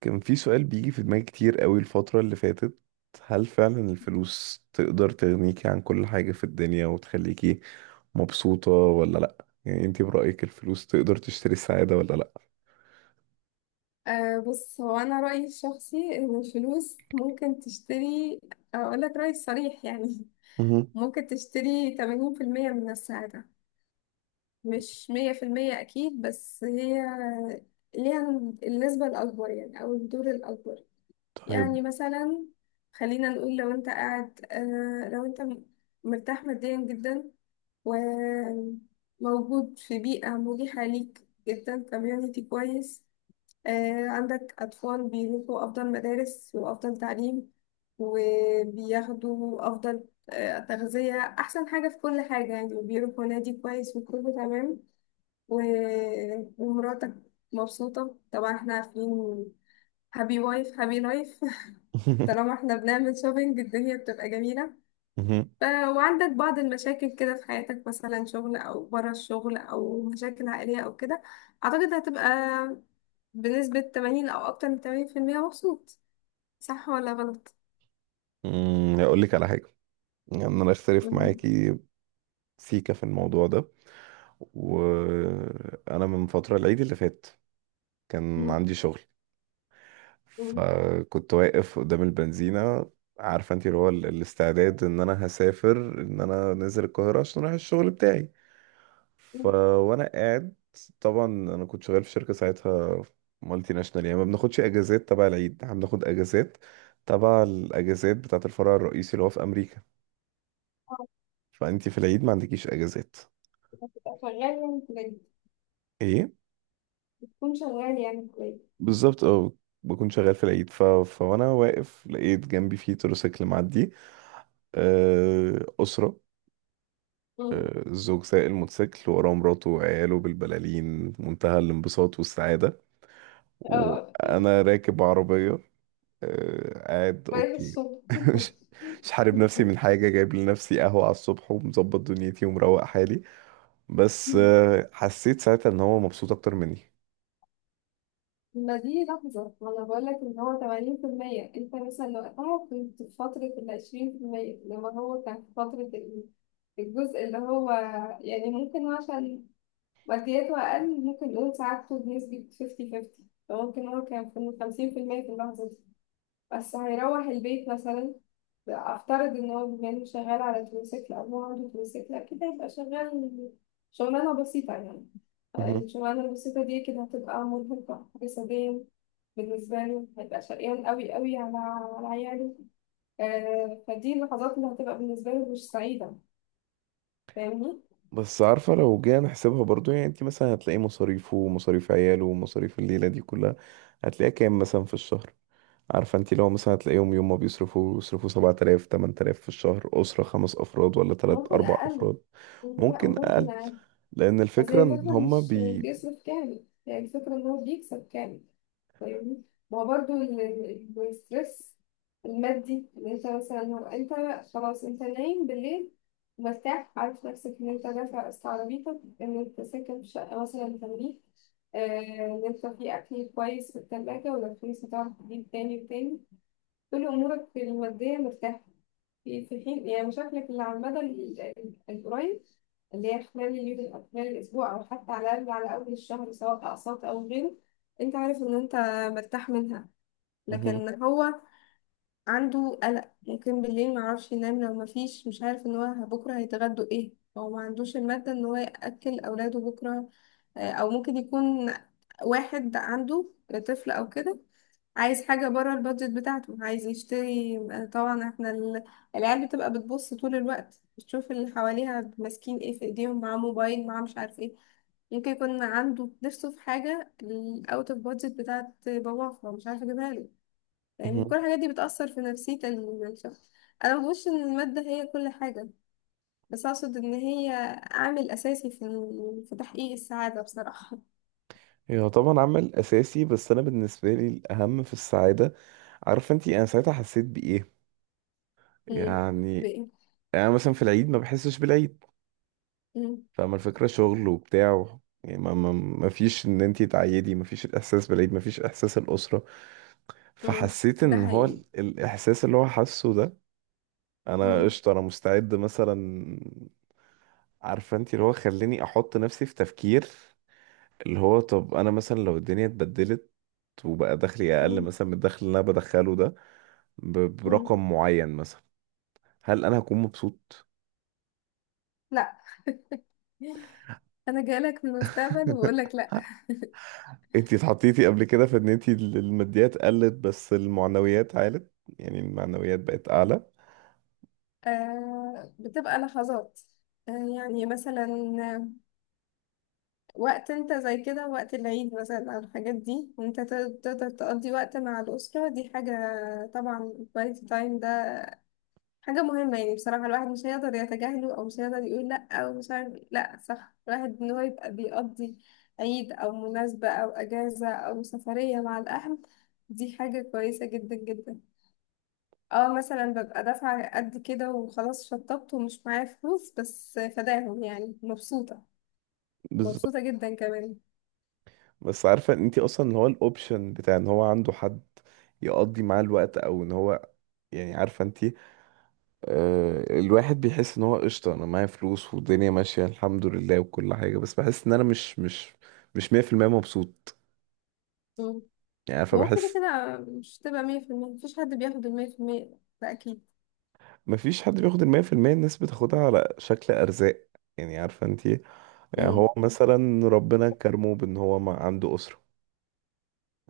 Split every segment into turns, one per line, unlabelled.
كان في سؤال بيجي في دماغي كتير قوي الفترة اللي فاتت. هل فعلا الفلوس تقدر تغنيكي عن كل حاجة في الدنيا وتخليكي مبسوطة ولا لأ؟ يعني انتي برأيك الفلوس تقدر تشتري السعادة ولا لأ؟
بص، هو أنا رأيي الشخصي إن الفلوس ممكن تشتري. أقول لك رأيي الصريح يعني.
مهم.
ممكن تشتري 80% من السعادة، مش 100% أكيد، بس هي ليها النسبة الأكبر يعني أو الدور الأكبر.
طيب.
يعني مثلا خلينا نقول لو أنت قاعد أه لو أنت م- مرتاح ماديا جدا، وموجود في بيئة مريحة ليك جدا، كوميونيتي كويس. عندك أطفال بيروحوا أفضل مدارس وأفضل تعليم وبياخدوا أفضل تغذية، أحسن حاجة في كل حاجة يعني، وبيروحوا نادي كويس وكله تمام. و- ومراتك مبسوطة طبعا، احنا عارفين هابي وايف هابي لايف. طالما احنا بنعمل شوبينج الدنيا بتبقى جميلة.
مهم.
وعندك بعض المشاكل كده في حياتك، مثلا شغل او بره الشغل او مشاكل عائلية او كده، اعتقد هتبقى بنسبة 80 او اكتر من 80% مبسوط. صح ولا غلط؟
مم، هقولك على حاجة. يعني أنا أختلف
مم.
معاكي سيكا في الموضوع ده. وأنا من فترة العيد اللي فات كان
مم.
عندي شغل،
مم.
فكنت واقف قدام البنزينة. عارفة انت اللي هو الاستعداد ان انا هسافر، ان انا نازل القاهرة عشان اروح الشغل بتاعي. ف
مم.
وانا قاعد، طبعا انا كنت شغال في شركة ساعتها مالتي ناشونال، يعني ما بناخدش اجازات تبع العيد، احنا بناخد اجازات تبع الاجازات بتاعة الفرع الرئيسي اللي هو في امريكا.
آه،
فانت في العيد ما عندكيش اجازات.
تبقى شغال يعني كويس.
ايه
تكون شغال يعني كويس.
بالظبط اه. بكون شغال في العيد ف... فوانا واقف لقيت جنبي في تروسيكل معدي. آه، أسرة.
مم.
آه، الزوج سايق الموتوسيكل وراه مراته وعياله بالبلالين في منتهى الانبساط والسعادة.
اه،
وأنا راكب عربية، آه، قاعد
مريح
أوكي.
الصبح.
مش مش حارب نفسي من حاجة، جايب لنفسي قهوة على الصبح ومظبط دنيتي ومروق حالي. بس آه، حسيت ساعتها إن هو مبسوط أكتر مني.
ما دي لحظة ما أنا بقولك إن هو تمانين في المية، أنت مثلا وقتها كنت في فترة العشرين في المية، لما هو كان في فترة الجزء اللي هو يعني ممكن عشان مادياته أقل، ممكن نقول ساعات بنسبة فيفتي فيفتي. فممكن هو كان في الخمسين في المية في اللحظة دي. بس هيروح البيت مثلا، افترض ان هو بما انه شغال على تروسيكل او هو عنده تروسيكل اكيد هيبقى شغال. شغلانه بسيطه يعني.
مهم.
الشغلانه البسيطه دي كده هتبقى مرهقه جسديا، بالنسبه له هيبقى شقيان قوي قوي على على عياله. آه، فدي اللحظات اللي هتبقى بالنسبه له مش سعيده، فاهمني.
بس عارفة لو جينا نحسبها برضو، يعني انت مثلا هتلاقي مصاريفه ومصاريف عياله ومصاريف الليلة دي كلها هتلاقيها كام مثلا في الشهر؟ عارفه انت لو مثلا هتلاقيهم يوم ما بيصرفوا، يصرفوا 7000 8000 في الشهر، اسره خمس افراد ولا ثلاث
ممكن
اربع
اقل.
افراد.
لا
ممكن
وممكن.
اقل، لان
بس هي
الفكره ان
الفكرة
هما
مش
بي.
بيصرف كامل، يعني الفكرة إن هو بيكسب كامل، فاهمني. ما هو برضه الستريس المادي اللي انت مثلا هو انت خلاص انت نايم بالليل مرتاح، عارف نفسك ان انت دافع قسط عربيتك، ان انت ساكن في شقة مثلا بتمليك، ان انت في اكل كويس في التلاجة، ولو فلوس هتعرف تجيب تاني وتاني. كل أمورك المادية مرتاحة، في في حين يعني مشاكلك اللي على المدى القريب اللي هي خلال اليوم أو خلال الأسبوع أو حتى على الأقل على أول الشهر، سواء أقساط أو غيره، أنت عارف إن أنت مرتاح منها.
مهم.
لكن هو عنده قلق ممكن بالليل معرفش ينام، لو مفيش، مش عارف إن هو بكرة هيتغدوا إيه، هو ما عندوش المادة إن هو يأكل أولاده بكرة. أو ممكن يكون واحد عنده طفل أو كده عايز حاجة بره البادجت بتاعته، عايز يشتري طبعا احنا العيال بتبقى بتبص طول الوقت، بتشوف اللي حواليها ماسكين ايه في ايديهم، معاه موبايل معاه مش عارف ايه. ممكن يكون عنده نفسه في حاجة الاوت اوف بادجت بتاعت باباه، فمش عارفة اجيبها له. يعني
مهم.
كل الحاجات دي بتأثر في نفسية الشخص. انا مبقولش ان المادة هي كل حاجة، بس اقصد ان هي عامل اساسي في في تحقيق السعادة بصراحة.
هي طبعا عمل اساسي، بس انا بالنسبه لي الاهم في السعاده. عارفه انت انا ساعتها حسيت بايه؟
مم.
يعني
بإيه؟
انا مثلا في العيد ما بحسش بالعيد،
مم.
فاهمه الفكره، شغل وبتاع. يعني ما فيش ان انت تعيدي، ما فيش الاحساس بالعيد، ما فيش احساس الاسره.
مم.
فحسيت
ده
ان هو
حقيقي.
الاحساس اللي هو حاسه ده، انا
مم.
قشطه انا مستعد مثلا. عارفه انت اللي هو خليني احط نفسي في تفكير، اللي هو طب انا مثلا لو الدنيا اتبدلت وبقى دخلي اقل
مم.
مثلا من الدخل اللي انا بدخله ده،
مم.
برقم معين مثلا، هل انا هكون مبسوط؟
لا، انا جايلك في المستقبل وبقول لك لا.
انت اتحطيتي قبل كده في ان انت الماديات قلت بس المعنويات عالت، يعني المعنويات بقت اعلى.
آه بتبقى لحظات، آه يعني مثلا وقت انت زي كده وقت العيد مثلا او الحاجات دي، وانت تقدر تقضي وقت مع الاسره، دي حاجه، طبعا الكواليتي تايم ده حاجه مهمه يعني. بصراحه الواحد مش هيقدر يتجاهله او مش هيقدر يقول لا او مش عارف إيه. لا صح، الواحد ان هو يبقى بيقضي عيد او مناسبه او اجازه او سفريه مع الاهل، دي حاجه كويسه جدا جدا. اه مثلا ببقى دافعة قد كده وخلاص شطبت ومش معايا فلوس بس فداهم يعني مبسوطة،
بالظبط.
مبسوطة جدا كمان.
بس عارفه ان انت اصلا اللي هو الاوبشن بتاع ان هو عنده حد يقضي معاه الوقت، او ان هو، يعني عارفه انت، آه، الواحد بيحس ان هو قشطة انا معايا فلوس والدنيا ماشية الحمد لله وكل حاجة، بس بحس ان انا مش مش 100% مبسوط.
مم.
يعني عارفة
ما هو كده
بحس.
كده مش تبقى مية في المية، مفيش حد بياخد المية في المية ده أكيد.
مفيش حد بياخد 100%، الناس بتاخدها على شكل ارزاق. يعني عارفة انتي، يعني
مم.
هو مثلا ربنا كرمه بان هو ما عنده اسرة،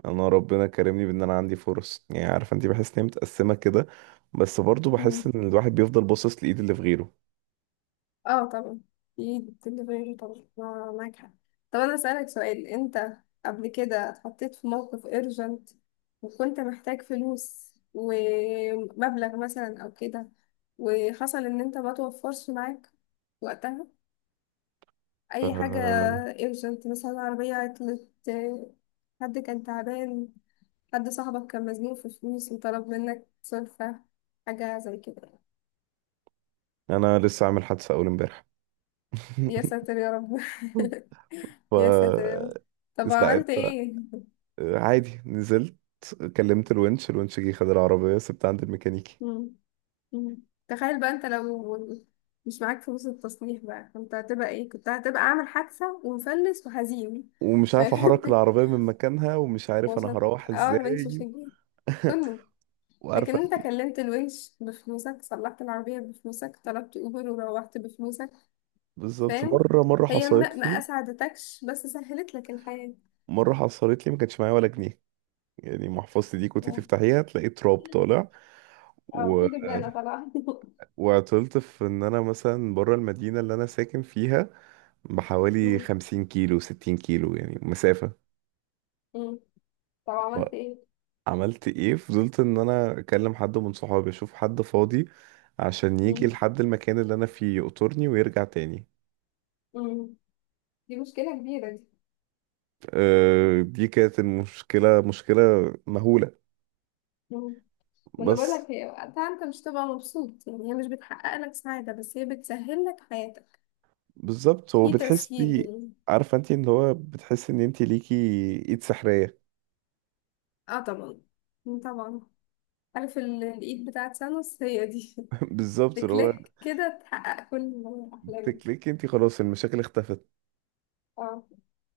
يعني انا ربنا كرمني بان انا عندي فرص، يعني عارفة انتي بحس ان هي متقسمة كده. بس برضو بحس
مم.
ان الواحد بيفضل باصص لايد اللي في غيره.
اه طبعا، اكيد الدليفري طبعا معاك حق. طب أنا أسألك سؤال، أنت قبل كده اتحطيت في موقف urgent وكنت محتاج فلوس ومبلغ مثلا أو كده، وحصل إن أنت ما توفرش معاك وقتها اي حاجه.
أه
ايرجنت مثلا عربيه عطلت، حد كان تعبان، حد صاحبك كان مزنوق في فلوس وطلب منك سلفة، حاجه زي كده.
انا لسه عامل حادثة اول امبارح.
يا ساتر يا رب.
ف
يا ساتر يا رب، طب
لا
عملت
انت.
ايه؟
آه، عادي نزلت، كلمت الونش، الونش جه خد العربية سبتها عند الميكانيكي.
مم. مم. تخيل بقى انت لو مش معاك فلوس التصليح بقى كنت هتبقى ايه، كنت هتبقى عامل حادثة ومفلس وهزيم.
ومش عارف احرك العربية من مكانها ومش عارف
مش
انا
هت...
هروح
اه البنش مش
ازاي.
هتجيب. كنا. لكن
وعارفة انت.
انت كلمت الونش بفلوسك، صلحت العربية بفلوسك، طلبت اوبر وروحت بفلوسك،
بالظبط.
فاهم. هي ما ما اسعدتكش بس سهلت لك الحياة.
مرة حصلت لي ما كانش معايا ولا جنيه، يعني محفظتي دي كنت
اه.
تفتحيها تلاقي تراب طالع.
اه
و...
في دبانة طبعا.
وعطلت في ان انا مثلا بره المدينة اللي انا ساكن فيها بحوالي
مم.
50 كيلو 60 كيلو يعني مسافة.
مم. طب
ف...
عملت ايه؟
عملت ايه؟ فضلت ان انا اكلم حد من صحابي اشوف حد فاضي عشان يجي
مم.
لحد المكان اللي انا فيه يقطرني ويرجع تاني.
مم. دي مشكلة كبيرة دي.
أه دي كانت المشكلة مهولة.
مم. ما انا بقول
بس
لك هي وقتها انت مش تبقى مبسوط يعني، هي مش بتحقق لك سعادة بس هي بتسهل لك حياتك،
بالظبط، هو
في تسهيل
بتحسي،
يعني.
عارفة انت ان هو بتحس ان انت ليكي ايد سحرية.
اه طبعا. مم، طبعا. عارف الايد بتاعت سانوس هي دي.
بالظبط، اللي هو
بكليك كده تحقق كل أحلامك.
تكليكي انت خلاص المشاكل اختفت.
اه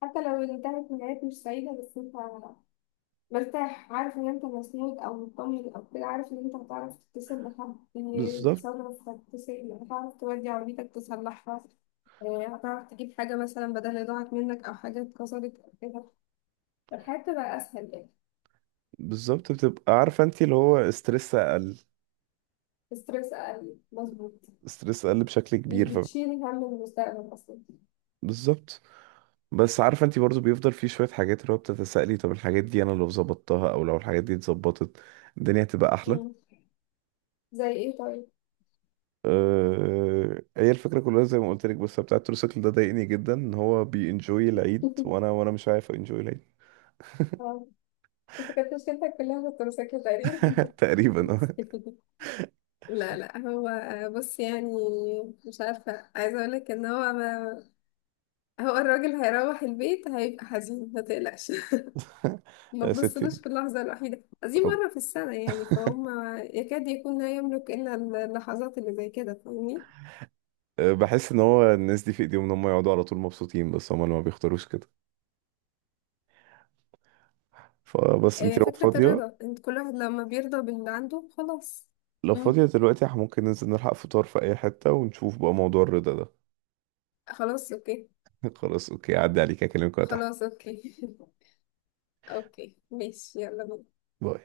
حتى لو انتهت نهاية مش سعيدة بس انت مرتاح، عارف ان انت مسنود او مطمن او كده، عارف ان انت هتعرف تتصل بحد
بالظبط
يتصرف، هتتصل هتعرف تودي عربيتك تصلحها، هتعرف تجيب حاجة مثلا بدل اللي ضاعت منك أو حاجة اتكسرت أو كده. الحياة تبقى أسهل يعني.
بالظبط بتبقى عارفة انت اللي هو استرس اقل.
ستريس أقل مظبوط،
استرس اقل بشكل
مش
كبير
بتشيل هم المستقبل أصلا.
بالظبط. بس عارفه انت برضو بيفضل في شويه حاجات اللي هو بتتسائلي طب الحاجات دي انا لو ظبطتها او لو الحاجات دي اتظبطت، الدنيا هتبقى احلى.
مم. زي إيه طيب؟
هي الفكره كلها زي ما قلت لك، بس بتاع التروسيكل ده ضايقني جدا ان هو بينجوي العيد وانا وانا مش عارف انجوي العيد.
اه أنت كانت مشكلتك كلها في التمساك تقريبا.
تقريبا اه.
لا لا، هو بص يعني مش عارفة عايزة اقولك ان هو ما هو الراجل هيروح البيت هيبقى حزين، ما تقلقش. ما
يا ستي
تبصلوش في اللحظة الوحيدة دي
رب.
مرة في السنة يعني فهم. يكاد يكون لا يملك إلا اللحظات اللي زي كده، فاهمني.
أه، بحس ان هو الناس دي في ايديهم ان هم يقعدوا على طول مبسوطين بس هم اللي ما بيختاروش كده. فبس انت لو
فكرة
فاضيه،
الرضا، انت كل واحد لما بيرضى باللي عنده خلاص.
لو
مم.
فاضيه دلوقتي احنا ممكن ننزل نلحق فطار في اي حته ونشوف بقى موضوع الرضا ده.
خلاص اوكي.
خلاص اوكي، عدي عليك اكلمك وأنا تحت.
خلاص اوكي. اوكي ماشي يلا بينا.
باي.